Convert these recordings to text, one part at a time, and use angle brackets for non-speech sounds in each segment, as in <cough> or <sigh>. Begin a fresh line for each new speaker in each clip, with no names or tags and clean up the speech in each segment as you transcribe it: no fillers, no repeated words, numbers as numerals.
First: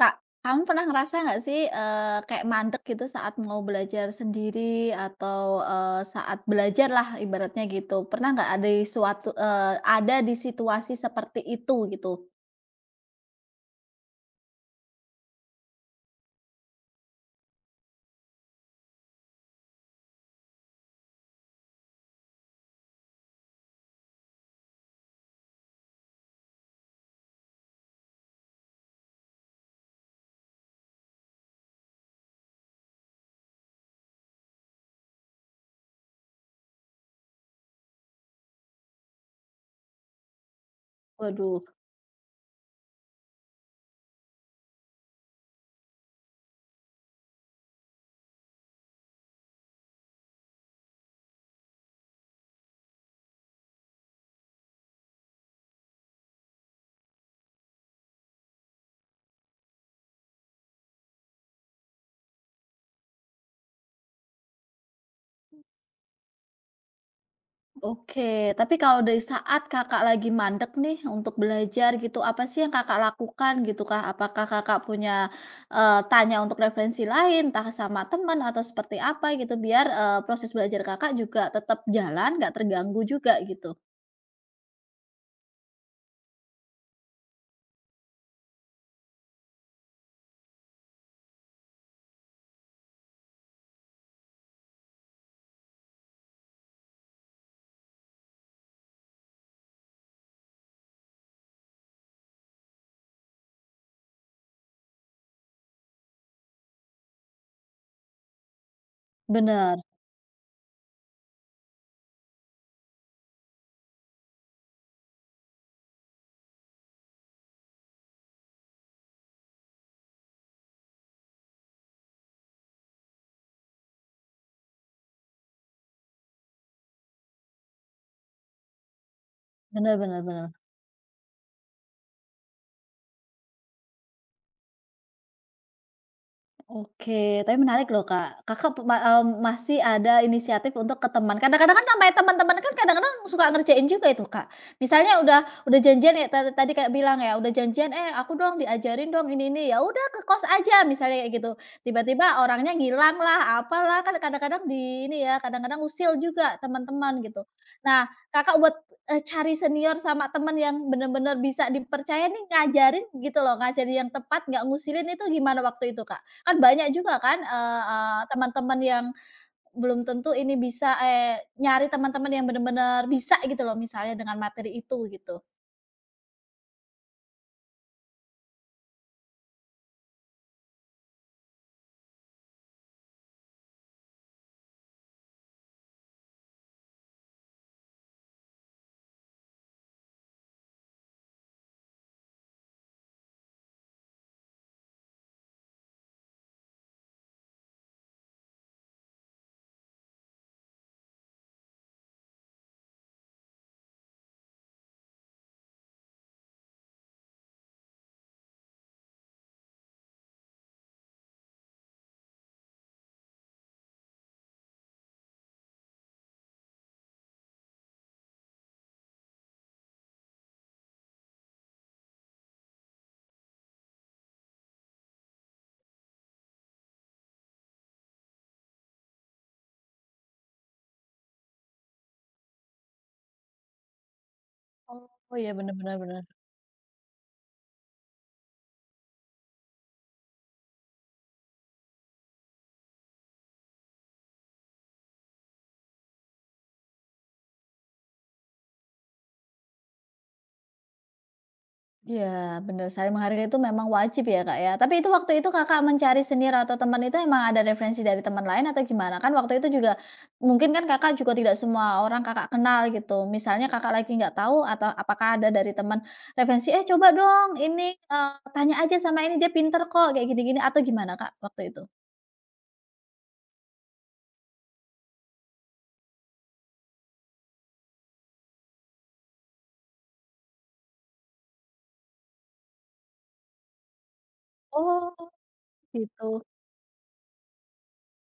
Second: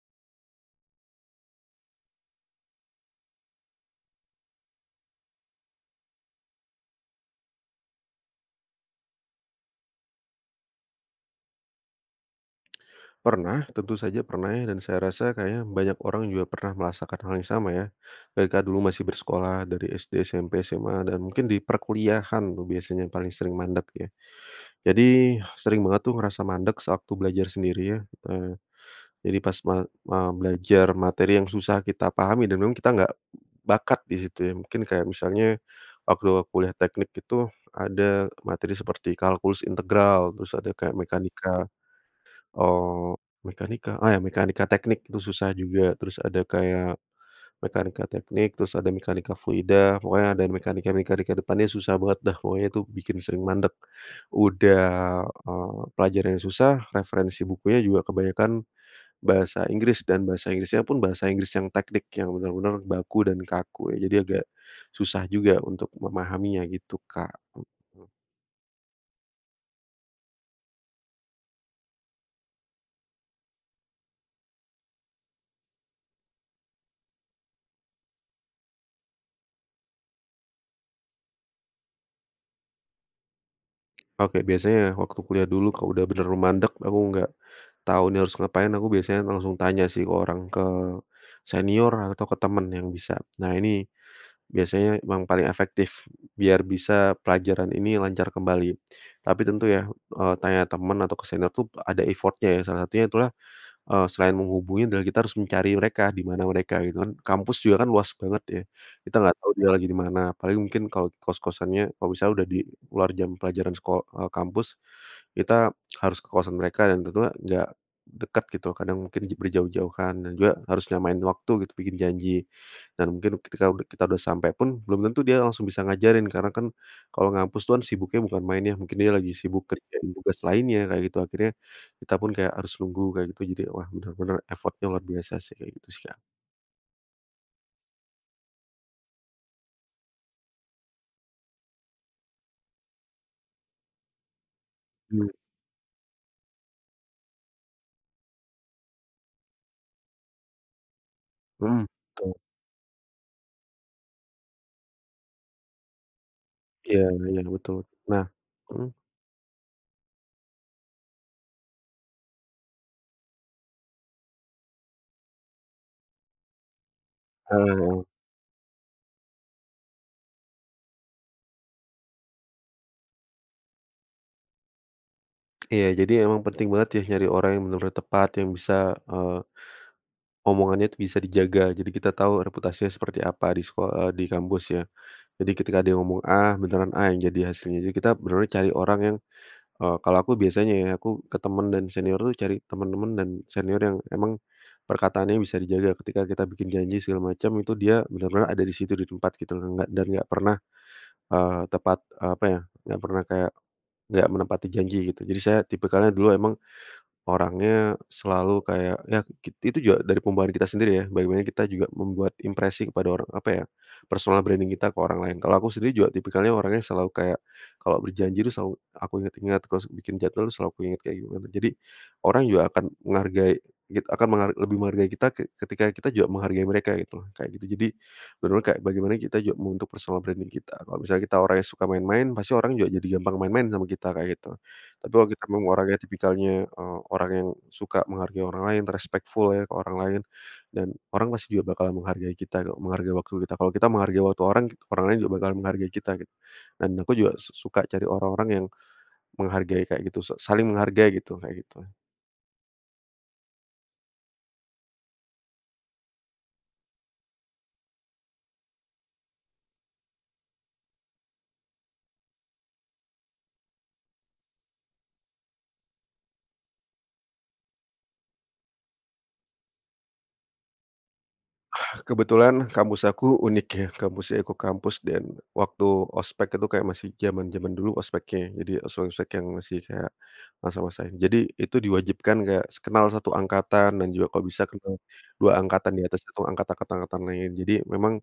Kak, kamu pernah ngerasa nggak sih, kayak mandek gitu saat mau belajar sendiri atau, saat belajar lah ibaratnya gitu. Pernah nggak ada di suatu ada di situasi seperti itu gitu?
Pernah, tentu saja pernah ya, dan saya rasa kayaknya banyak orang juga pernah merasakan hal yang sama ya. Ketika dulu masih bersekolah dari SD, SMP, SMA, dan mungkin di perkuliahan tuh biasanya paling sering mandek ya. Jadi sering banget tuh ngerasa mandek sewaktu belajar sendiri ya. Eee, jadi pas belajar materi yang susah kita pahami dan memang kita nggak bakat di situ ya. Mungkin kayak misalnya waktu kuliah teknik itu ada materi seperti kalkulus integral, terus ada kayak
Waduh.
mekanika. Oh, mekanika, ah, ya mekanika teknik itu susah juga, terus ada kayak mekanika teknik, terus ada mekanika fluida, pokoknya ada mekanika-mekanika depannya susah banget dah, pokoknya itu bikin sering mandek. Udah, pelajaran yang susah, referensi bukunya juga kebanyakan bahasa Inggris dan bahasa Inggrisnya pun bahasa Inggris yang teknik, yang benar-benar baku dan kaku ya, jadi agak susah juga untuk memahaminya gitu, Kak.
Oke, tapi kalau dari saat Kakak lagi mandek nih untuk belajar gitu, apa sih yang Kakak lakukan gitu, Kak? Apakah Kakak punya, tanya untuk referensi lain, entah sama teman atau seperti apa gitu biar, proses belajar Kakak juga tetap jalan, nggak terganggu juga gitu?
Oke, biasanya ya waktu kuliah dulu kalau udah bener mandek aku nggak tahu nih harus ngapain, aku biasanya langsung tanya sih ke orang, ke senior atau ke temen yang bisa. Nah ini biasanya yang paling efektif biar bisa pelajaran ini lancar kembali. Tapi tentu ya, tanya temen atau ke senior tuh ada effortnya ya, salah satunya itulah selain menghubungi adalah kita harus mencari mereka, di mana mereka gitu kan. Kampus juga kan luas banget ya, kita nggak tahu dia
Bener.
lagi di mana, paling mungkin kalau kos-kosannya kalau bisa udah di luar jam pelajaran sekolah kampus, kita harus ke kosan mereka dan tentunya nggak dekat gitu, kadang mungkin j berjauh-jauhan dan juga harus nyamain waktu gitu, bikin janji. Dan mungkin ketika kita udah sampai pun belum tentu dia langsung bisa ngajarin karena kan kalau ngampus tuh kan sibuknya bukan main ya, mungkin dia lagi sibuk
Benar,
kerjain
benar,
tugas
benar.
lainnya kayak gitu, akhirnya kita pun kayak harus nunggu kayak gitu, jadi wah bener-bener effort-nya luar biasa sih kayak gitu sih, Kak.
Oke, tapi menarik loh Kak. Kakak masih ada inisiatif untuk ke teman. Kadang-kadang kan namanya teman-teman kan kadang-kadang suka ngerjain juga itu Kak. Misalnya
Mmm,
udah janjian ya tadi kayak bilang ya, udah janjian, "Eh aku dong diajarin dong ini ini." Ya udah ke kos aja misalnya kayak gitu.
mhm. Betul,
Tiba-tiba orangnya ngilang lah, apalah, kan kadang-kadang di ini ya, kadang-kadang usil juga
iya
teman-teman
iya
gitu.
betul.
Nah
Nah,
Kakak buat,
mhm,
cari senior sama teman yang benar-benar bisa dipercaya nih ngajarin gitu loh, ngajarin yang tepat nggak ngusilin itu gimana waktu itu Kak? Kan banyak juga kan,
heeh
eee
heeh.
eee, teman-teman yang belum tentu ini bisa nyari teman-teman yang benar-benar bisa gitu loh misalnya dengan materi itu gitu.
Iya, jadi emang penting banget ya nyari orang yang bener-bener tepat, yang bisa, eee, omongannya itu bisa dijaga. Jadi kita tahu reputasinya seperti apa di kampus ya. Jadi ketika dia ngomong A, beneran A yang jadi hasilnya. Jadi kita bener-bener cari orang yang kalau aku biasanya ya, aku ke teman dan senior tuh cari teman-teman dan senior yang emang perkataannya bisa dijaga ketika kita bikin janji segala macam itu dia benar-benar ada di situ di tempat gitu loh, nggak pernah, tepat, apa ya, nggak pernah kayak nggak menepati janji gitu. Jadi saya tipikalnya dulu emang orangnya selalu kayak ya itu juga dari pembawaan kita sendiri ya, bagaimana kita juga membuat impresi kepada orang apa ya, personal branding kita ke orang lain. Kalau aku sendiri juga tipikalnya orangnya selalu kayak kalau berjanji itu selalu aku ingat-ingat, kalau bikin jadwal selalu aku ingat kayak gimana. Jadi orang juga akan menghargai git akan menghar lebih menghargai kita ketika kita juga menghargai mereka gitu loh, kayak gitu. Jadi benar bener kayak bagaimana kita juga membentuk personal branding kita. Kalau misalnya kita orangnya suka main-main, pasti orang juga jadi gampang main-main sama kita, kayak gitu. Tapi kalau
Oh,
kita
iya,
memang orangnya
benar-benar.
tipikalnya, orang yang suka menghargai orang lain, respectful ya ke orang lain, dan orang pasti juga bakal menghargai kita kok, menghargai waktu kita. Kalau kita menghargai waktu orang, orang lain juga bakal menghargai kita gitu. Dan aku juga suka cari orang-orang yang menghargai kayak gitu, saling menghargai gitu, kayak gitu.
Iya, bener, saling menghargai itu memang wajib ya, Kak, ya. Tapi itu waktu itu Kakak mencari senior atau teman itu emang ada referensi dari teman lain atau gimana? Kan waktu itu juga mungkin kan Kakak juga tidak semua orang Kakak kenal gitu. Misalnya Kakak lagi nggak tahu atau apakah ada dari teman referensi, "Eh, coba dong ini, tanya aja sama ini dia pinter kok," kayak gini-gini atau gimana, Kak, waktu itu?
Kebetulan kampus aku unik ya, kampusnya ekokampus dan waktu ospek itu kayak masih zaman-zaman dulu ospeknya, jadi ospek-ospek yang masih kayak masa-masa ini. Jadi itu diwajibkan kayak kenal satu angkatan dan juga kalau bisa kenal
Oh,
2 angkatan di atas
gitu.
satu angkatan angkatan lain. Jadi memang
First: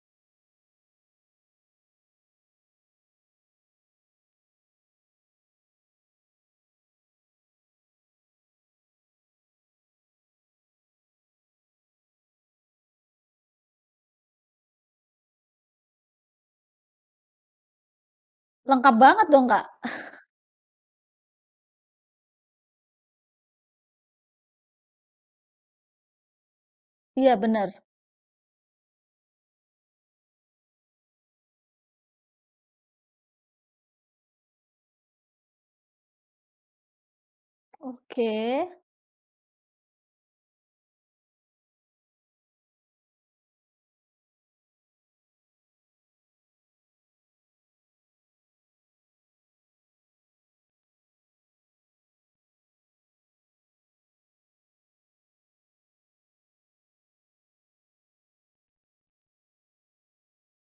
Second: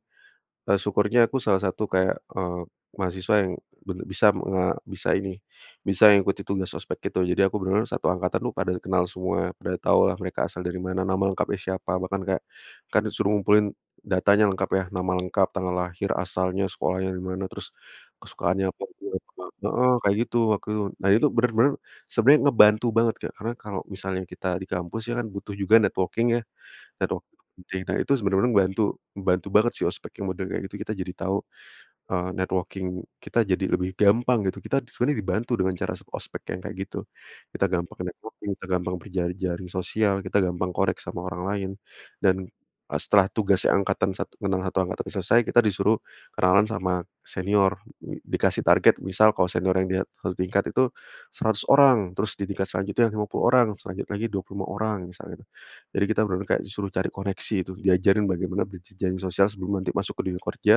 Syukurnya aku salah satu kayak, mahasiswa yang bener bisa ini, bisa ngikuti tugas ospek gitu. Jadi aku bener-bener satu angkatan tuh pada kenal semua, pada tahulah mereka asal dari mana, nama lengkapnya siapa, bahkan kayak kan disuruh ngumpulin datanya lengkap ya, nama lengkap, tanggal lahir, asalnya, sekolahnya di mana, terus kesukaannya apa
Lengkap banget dong,
<unintelligible>
Kak.
heeh, kayak gitu waktu itu. Nah itu bener-bener sebenarnya ngebantu banget, Kak, karena kalau misalnya kita di kampus ya kan butuh juga networking ya. Dan waktu
Iya,
itu
bener.
penting. Nah itu sebenarnya membantu, membantu banget sih ospek yang model kayak gitu, kita jadi tahu, networking kita jadi lebih gampang gitu, kita sebenarnya dibantu dengan cara ospek yang kayak gitu. Kita gampang
Oke.
networking, kita gampang berjaring sosial, kita gampang korek sama orang lain. Dan, setelah tugas angkatan satu kenal satu angkatan selesai, kita disuruh kenalan sama senior, dikasih target misal kalau senior yang di satu tingkat itu 100 orang, terus di tingkat selanjutnya 50 orang, selanjutnya lagi 25 orang misalnya gitu. Jadi kita benar bener kayak disuruh cari koneksi itu, diajarin bagaimana berjejaring sosial sebelum nanti masuk ke dunia kerja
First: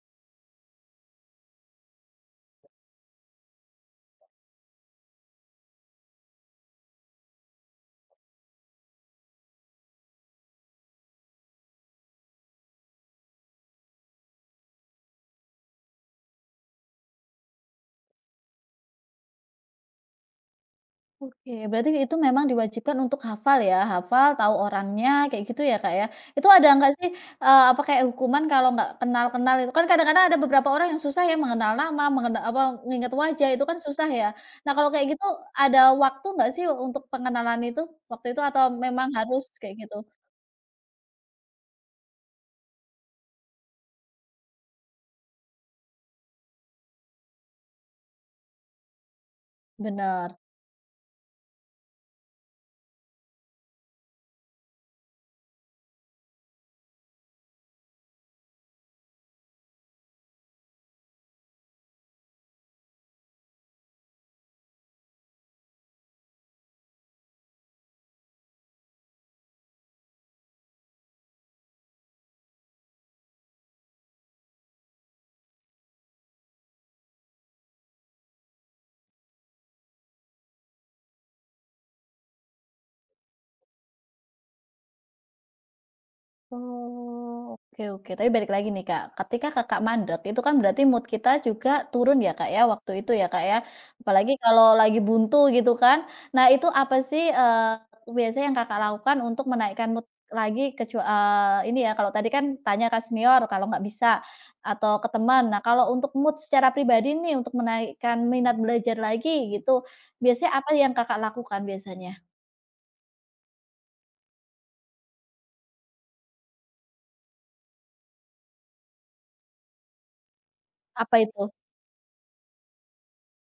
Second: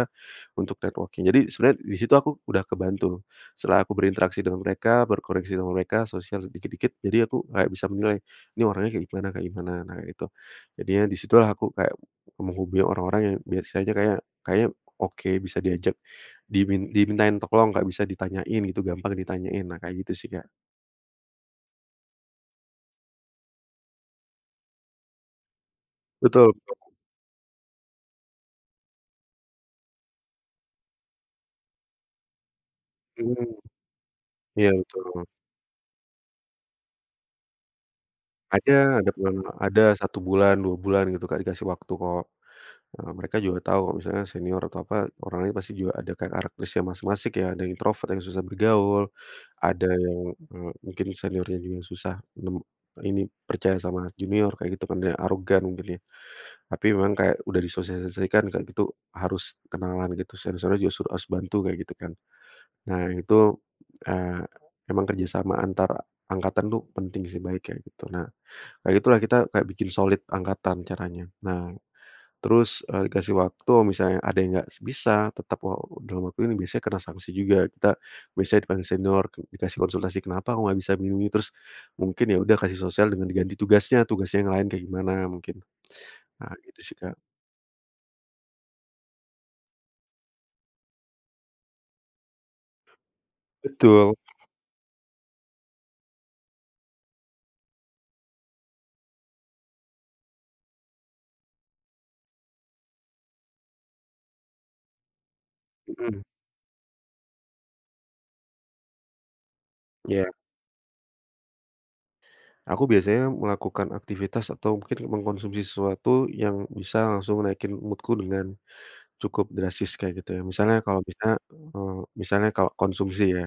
untuk networking. Jadi sebenarnya di situ aku udah kebantu. Setelah aku berinteraksi dengan mereka, berkoneksi sama mereka, sosial sedikit dikit jadi aku kayak bisa menilai, ini orangnya kayak gimana, nah itu. Jadinya di situlah aku kayak menghubungi orang-orang yang biasanya kayak kayaknya oke, bisa diajak, dimintain tolong, nggak bisa ditanyain gitu, gampang ditanyain, nah kayak gitu sih, Kak.
Oke, berarti itu memang diwajibkan untuk hafal ya, hafal, tahu orangnya, kayak gitu ya Kak ya? Itu
Betul,
ada nggak sih, apa kayak hukuman kalau nggak kenal-kenal itu? Kan kadang-kadang ada beberapa orang yang susah ya mengenal nama, nginget wajah,
mhm,
itu kan susah ya.
iya
Nah kalau kayak gitu,
betul.
ada waktu nggak sih untuk pengenalan itu? Waktu itu atau
Ada
memang
ada
harus
pengalaman
kayak
ada
gitu?
satu bulan, 2 bulan gitu, Kak, dikasih waktu kok. Mereka juga tahu kalau misalnya senior atau apa, orangnya pasti juga ada kayak karakteristiknya masing-masing ya, ada yang introvert, yang susah bergaul, ada yang,
Bener.
mungkin seniornya juga susah nem ini percaya sama junior kayak gitu kan, ada yang arogan mungkin ya. Tapi memang kayak udah disosialisasikan kayak gitu harus kenalan gitu, senior-senior juga suruh harus bantu kayak gitu kan. Nah itu, eee, emang kerjasama antar angkatan tuh penting sih baik kayak gitu. Nah, kayak gitulah kita kayak bikin solid angkatan caranya. Nah, terus, dikasih waktu misalnya ada yang nggak bisa tetap dalam waktu ini biasanya kena sanksi juga. Kita biasanya dipanggil senior, dikasih konsultasi, "Kenapa kok nggak bisa begini begini?" Terus mungkin ya udah kasih sosial dengan diganti tugasnya, tugasnya yang lain kayak gimana mungkin. Nah gitu sih, Kak.
Oh, oke, oke. Tapi balik lagi nih, Kak, ketika Kakak mandek itu kan berarti mood kita juga turun ya, Kak, ya, waktu itu ya, Kak, ya?
Betul,
Apalagi kalau lagi buntu gitu kan. Nah, itu apa sih, biasanya yang Kakak lakukan untuk menaikkan mood lagi kecuali ini ya, kalau tadi kan tanya ke senior kalau nggak bisa atau ke teman. Nah, kalau untuk
mhm,
mood secara pribadi nih untuk menaikkan minat belajar lagi gitu,
iya.
biasanya apa yang Kakak lakukan biasanya?
Aku biasanya melakukan aktivitas atau mungkin mengkonsumsi sesuatu yang bisa langsung naikin moodku dengan cukup drastis kayak gitu ya. Misalnya kalau
Apa
bisa,
itu?
misalnya kalau konsumsi ya.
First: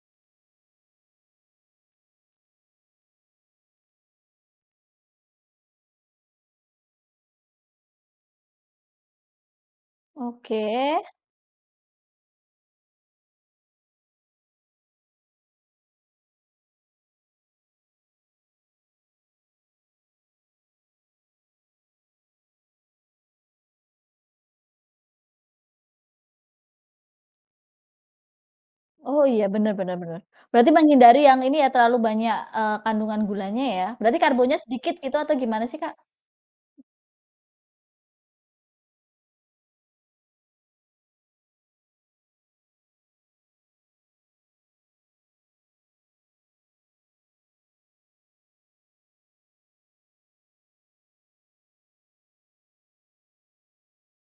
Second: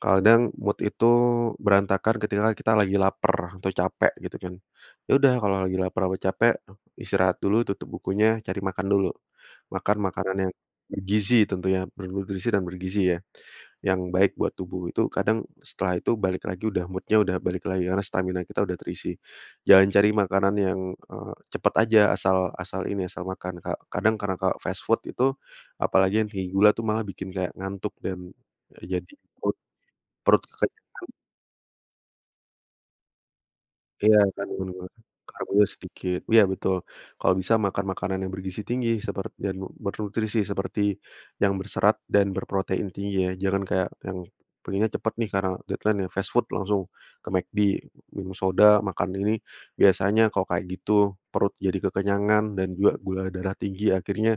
Kadang mood itu berantakan ketika kita lagi lapar atau capek gitu kan. Ya udah kalau lagi lapar atau capek, istirahat dulu, tutup bukunya, cari makan dulu. Makan makanan yang
Oke.
bergizi tentunya, bernutrisi dan bergizi ya, yang baik buat tubuh. Itu kadang setelah itu balik lagi udah moodnya udah balik lagi karena stamina kita udah terisi. Jangan cari makanan yang, cepet aja asal asal ini, asal makan, Kak. Kadang karena fast food itu apalagi yang tinggi gula tuh malah bikin kayak ngantuk dan, jadi
Oh iya, bener, bener, bener.
perut
Berarti
Kakak
menghindari yang ini ya, terlalu banyak, kandungan gulanya ya?
iya
Berarti karbonya
kandungan gula,
sedikit gitu atau gimana
karbonya
sih, Kak?
sedikit. Iya betul. Kalau bisa makan makanan yang bergizi tinggi sepert dan bernutrisi seperti yang berserat dan berprotein tinggi ya, jangan kayak yang pengennya cepet nih karena deadline ya, fast food langsung ke McD, minum soda, makan ini. Biasanya kalau kayak gitu perut jadi kekenyangan dan juga gula darah tinggi akhirnya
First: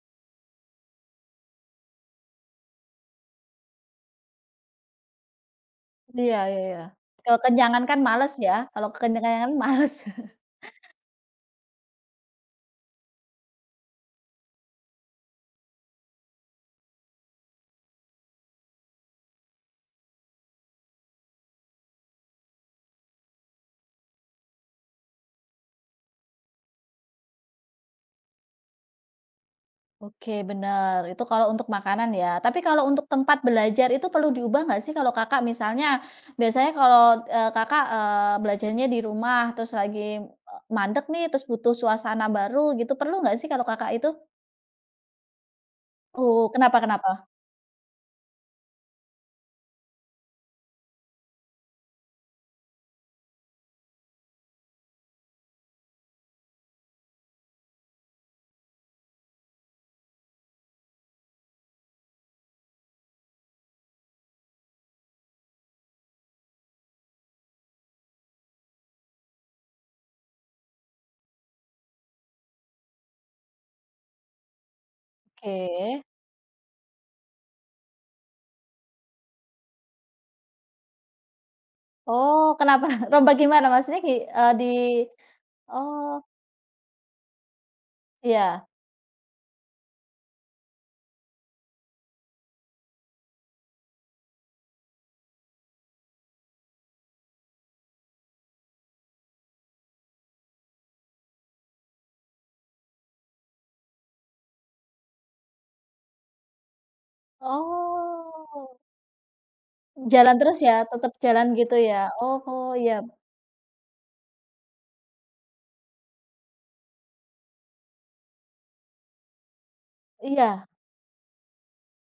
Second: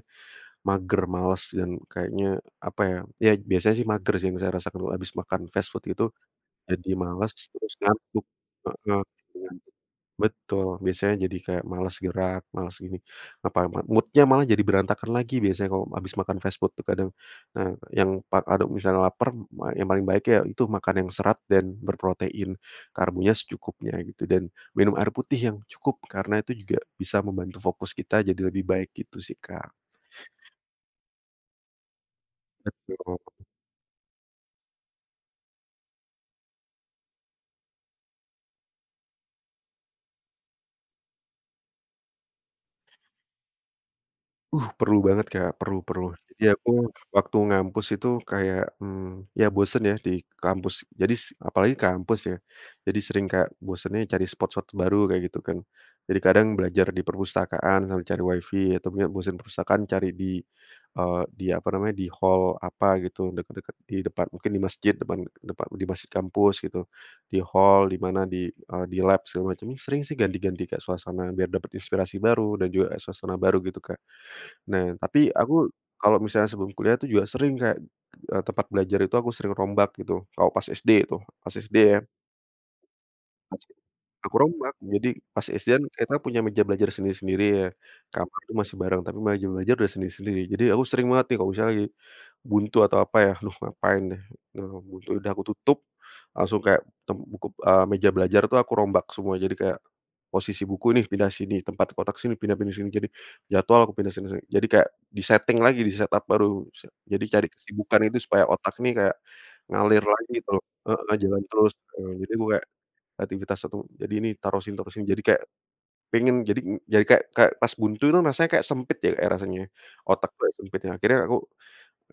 mager, males dan kayaknya apa ya, ya biasanya sih mager sih yang saya rasakan kalau habis makan fast food gitu,
Iya, iya, iya.
jadi males terus
Kekenyangan kan
ngantuk.
males ya, kalau
Heeh.
kekenyangan males. <laughs>
Betul, biasanya jadi kayak malas gerak, malas gini, apa, mood malah jadi berantakan lagi biasanya kalau habis makan fast food tuh kadang. Nah, yang pa aduh misalnya lapar yang paling baik ya itu makan yang serat dan berprotein, karbonya secukupnya gitu, dan minum air putih yang cukup, karena itu juga bisa membantu fokus kita jadi lebih baik gitu sih, Kak.
Oke, bener. Itu kalau untuk makanan ya. Tapi kalau untuk
Betul.
tempat belajar itu perlu diubah nggak sih kalau Kakak misalnya biasanya kalau, Kakak, belajarnya di rumah, terus lagi, mandek nih, terus butuh suasana baru gitu, perlu nggak sih kalau Kakak itu?
Perlu banget Kak, perlu perlu.
Oh,
Jadi
kenapa,
aku
kenapa?
waktu ngampus itu kayak, mmm, ya bosen ya di kampus. Jadi apalagi kampus ya, jadi sering kayak bosennya cari spot-spot baru kayak gitu kan. Jadi kadang belajar di perpustakaan sambil cari wifi atau mungkin bosen perpustakaan cari di, di apa namanya, di hall apa gitu, deket-deket di depan mungkin di masjid, depan depan di masjid kampus gitu, di hall, di mana, di, di lab segala macam. Sering sih ganti-ganti Kak suasana biar dapet inspirasi baru dan juga suasana baru gitu Kak. Nah, tapi aku
Oke.
kalau misalnya sebelum kuliah tuh juga sering kayak, tempat belajar itu aku sering rombak gitu, kalau pas SD itu, pas SD ya,
Oh, kenapa? <laughs> Lomba
pas
gimana?
aku
Di
rombak. Jadi pas SD-an kita
oh,
punya meja belajar sendiri-sendiri ya, kamar tuh
iya.
masih bareng, tapi meja belajar udah sendiri-sendiri. Jadi aku sering banget nih kalau misalnya lagi buntu atau apa ya, aduh ngapain deh, buntu udah aku tutup, langsung kayak meja belajar tuh aku rombak semua. Jadi kayak posisi buku nih pindah sini, tempat kotak sini, pindah pindah sini. Jadi jadwal aku pindah sini sini. Jadi kayak di-setting lagi, di-setup baru. Jadi cari kesibukan itu supaya otak
Oh,
nih kayak ngalir lagi
jalan
gitu
terus
loh.
ya, tetap
Heeh, jalan
jalan
terus,
gitu ya?
jadi
Oh,
gue kayak
oh iya,
aktivitas satu jadi ini taruh sini, jadi kayak pengen jadi kayak kayak pas buntu itu rasanya kayak sempit ya kayak rasanya, otak tuh kayak
iya,
sempit ya. Akhirnya aku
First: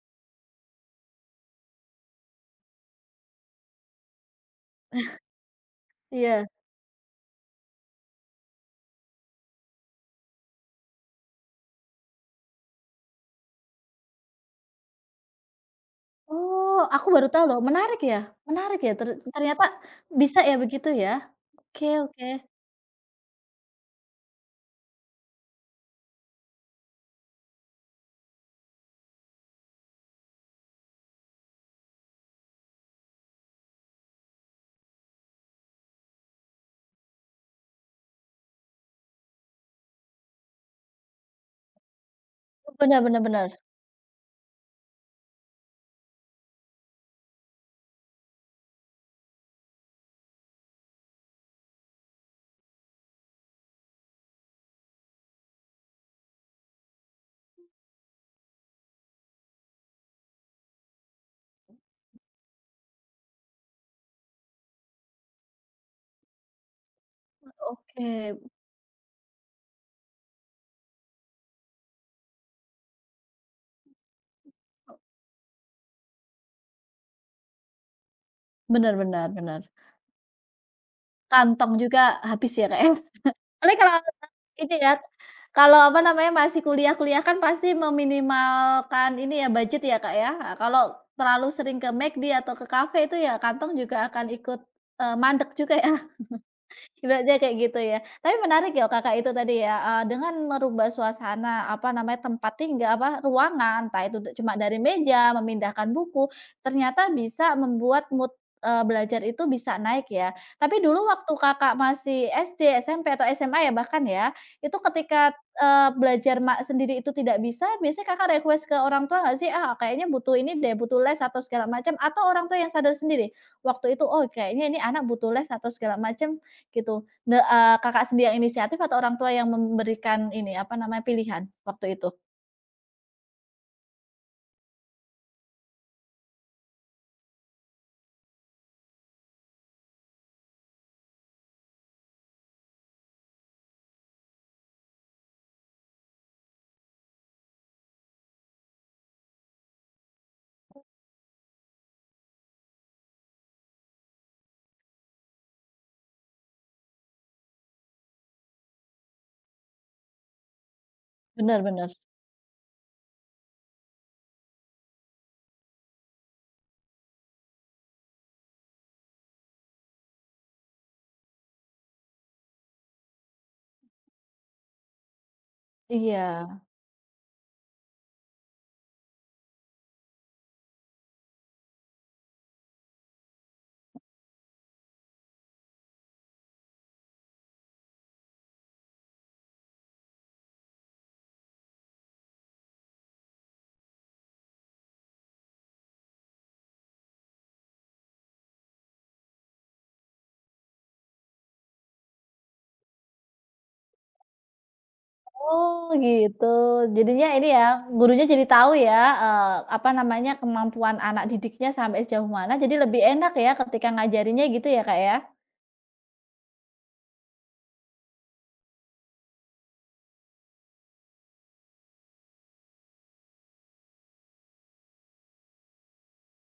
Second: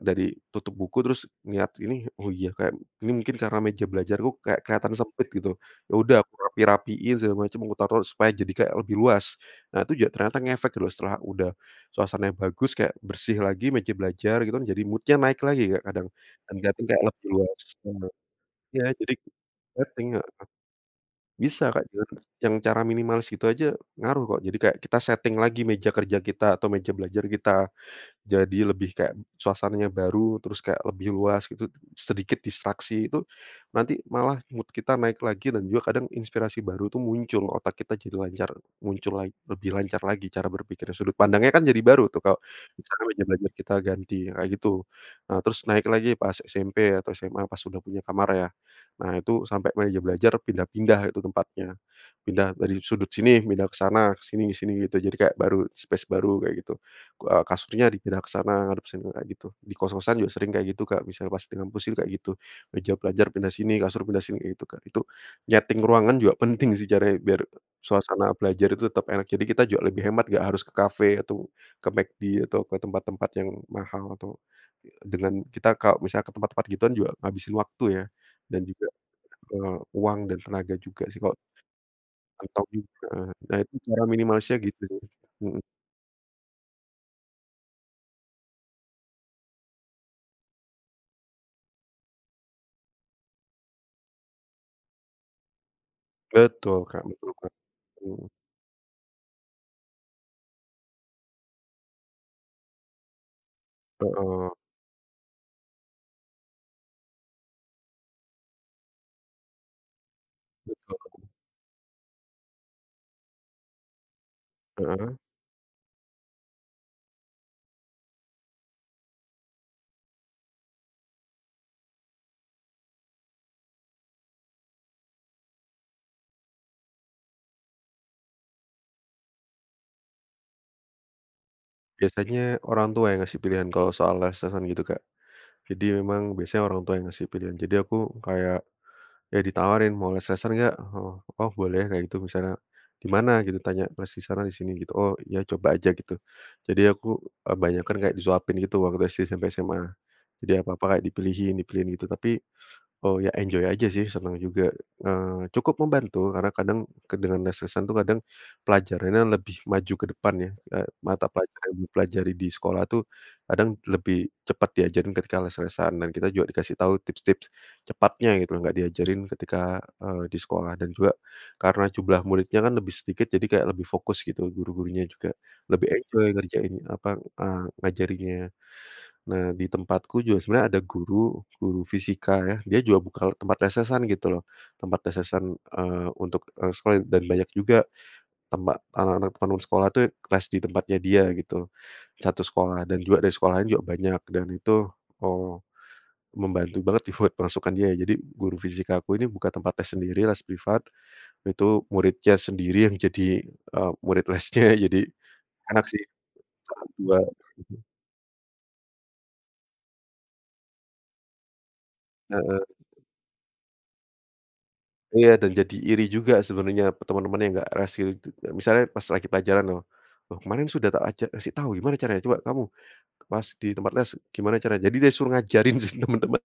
dari tutup buku terus niat ini, oh iya kayak ini mungkin karena meja belajarku kayak kelihatan sempit gitu. Ya udah aku
iya.
rapi-rapiin segala macam, aku taruh supaya jadi kayak lebih luas. Nah itu juga ternyata ngefek gitu loh, setelah udah suasananya bagus kayak bersih lagi meja belajar gitu kan jadi mood naik lagi Kak kadang, dan
Oh,
keliatan kayak
aku
lebih
baru tahu loh,
luas.
menarik
Bener.
ya, menarik
Iya
ya,
jadi
ternyata
setting,
bisa
heeh,
ya begitu ya?
bisa
Oke,
Kak dengan
oke.
yang cara minimalis gitu aja ngaruh kok. Jadi kayak kita setting lagi meja kerja kita atau meja belajar kita. Jadi lebih kayak suasananya baru, terus kayak lebih luas gitu, sedikit distraksi itu nanti malah mood kita naik lagi dan juga kadang inspirasi baru tuh muncul, otak kita jadi lancar muncul lagi lebih lancar lagi cara berpikirnya, sudut pandangnya kan jadi baru tuh kalau
Benar,
misalnya
benar,
meja
benar.
belajar kita ganti, kayak gitu. Nah terus naik lagi pas SMP atau SMA pas sudah punya kamar ya, nah itu sampai meja belajar pindah-pindah itu tempatnya, pindah dari sudut sini, pindah ke sana, ke sini gitu, jadi kayak baru space baru kayak gitu. Kasurnya dipindah ke sana, ngadep sini kayak gitu. Di kos-kosan juga sering kayak gitu, Kak, misal pas di kampus itu kayak gitu. Meja belajar pindah sini, kasur pindah sini kayak gitu, Kak. Itu nyeting ruangan juga penting sih caranya biar suasana
Oke.
belajar itu tetap enak. Jadi kita juga lebih hemat, nggak harus ke kafe atau ke McD atau ke tempat-tempat yang mahal atau dengan kita kalau misalnya ke tempat-tempat gituan juga ngabisin waktu ya dan juga,
Benar, benar, benar.
uang dan tenaga juga sih kalau
Kantong juga habis ya,
mentok
Kak, ya?
juga heeh. Nah itu
Paling kalau
cara minimalisnya
ini
gitu
ya,
sih. Mhm.
kalau apa namanya, masih kuliah-kuliah kan pasti meminimalkan ini ya, budget ya, Kak, ya. Heeh, kalau terlalu sering ke McD atau ke kafe itu ya kantong juga akan ikut, mandek juga ya.
Betul, Kak, betul
Ibaratnya
banget.
kayak gitu ya.
Mhm.
Tapi menarik ya Kakak itu tadi ya, dengan merubah suasana, apa namanya, tempat tinggal apa, ruangan, entah itu
Heeh,
cuma dari meja, memindahkan buku, ternyata bisa membuat mood, belajar itu bisa naik ya. Tapi dulu
betul,
waktu Kakak masih SD, SMP, atau SMA ya bahkan ya, itu
heeh.
ketika, belajar mak sendiri itu tidak bisa, biasanya Kakak request ke orang tua nggak sih? "Ah, kayaknya butuh ini deh, butuh les," atau segala macam, atau orang tua yang sadar sendiri waktu itu, "Oh, kayaknya ini anak butuh les," atau segala macam? Gitu. Kakak sendiri yang inisiatif atau orang tua yang memberikan ini, apa namanya, pilihan waktu itu?
Biasanya orang tua yang ngasih pilihan kalau soal les-lesan gitu, Kak. Jadi memang biasanya orang tua yang ngasih pilihan. Jadi aku kayak, ya ditawarin, "Mau les-lesan nggak?" Oh oh, boleh kayak gitu misalnya, "Di mana?" gitu tanya, "Les di sana, di sini," gitu. "Oh, ya coba aja," gitu. Jadi aku, banyakan kayak disuapin gitu waktu SD sampai SMA. Jadi apa-apa kayak dipilihin dipilihin gitu, tapi oh, ya enjoy aja sih, senang juga, cukup membantu karena kadang dengan les lesan tuh kadang pelajarannya lebih maju ke depan ya, mata
Bener,
pelajaran yang
bener.
dipelajari di sekolah tuh kadang lebih cepat diajarin ketika les-lesan dan kita juga dikasih tahu tips-tips cepatnya gitu, nggak diajarin ketika, di sekolah dan juga karena jumlah muridnya kan lebih sedikit jadi kayak lebih fokus gitu guru-gurunya juga, lebih enjoy
Iya.
ngerjain apa, ngajarinnya. Nah, di tempatku juga sebenarnya ada guru fisika ya, dia juga buka tempat lesesan gitu loh, tempat lesesan, untuk, sekolah dan banyak juga tempat anak-anak teman sekolah tuh kelas di tempatnya dia gitu, satu sekolah dan juga dari sekolah lain juga banyak dan itu, oh membantu banget sih <laughs> buat masukan dia. Jadi guru fisika aku ini buka tempat les sendiri, les privat, itu muridnya sendiri yang jadi, murid lesnya, <laughs> jadi enak
Oh,
sih
gitu.
berdua.
Jadinya ini ya, gurunya jadi tahu ya, apa namanya, kemampuan anak didiknya sampai sejauh mana, jadi lebih enak ya ketika ngajarinnya gitu ya, Kak, ya?
Iya, dan jadi iri juga sebenarnya teman-teman yang nggak ras gitu, misalnya pas lagi pelajaran loh, "Loh kemarin sudah tak aja kasih tahu gimana caranya? Coba kamu pas di tempat les gimana caranya?" Jadi dia suruh ngajarin <laughs> sih teman-teman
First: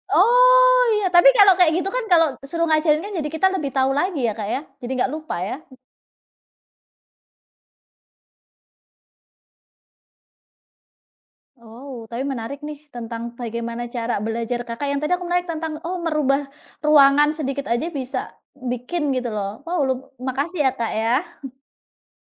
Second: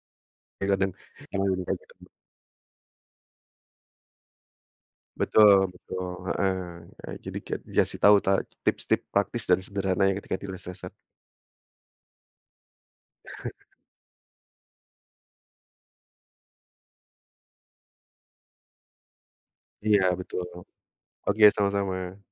ya
Oh,
kadang
iya, tapi
emang
kalau kayak
kayak
gitu
gitu.
kan kalau suruh ngajarin kan jadi kita lebih tahu lagi ya, Kak, ya? Jadi nggak lupa ya?
Betul betul, heeh, jadi kayak dikasih tahu tips-tips praktis dan sederhananya ketika di les-lesan.
Oh, tapi menarik nih tentang bagaimana cara belajar Kakak, yang tadi aku menarik tentang, oh merubah ruangan sedikit aja bisa bikin gitu loh. Wow, lu
Iya betul.
makasih ya Kak ya.
Oke sama-sama.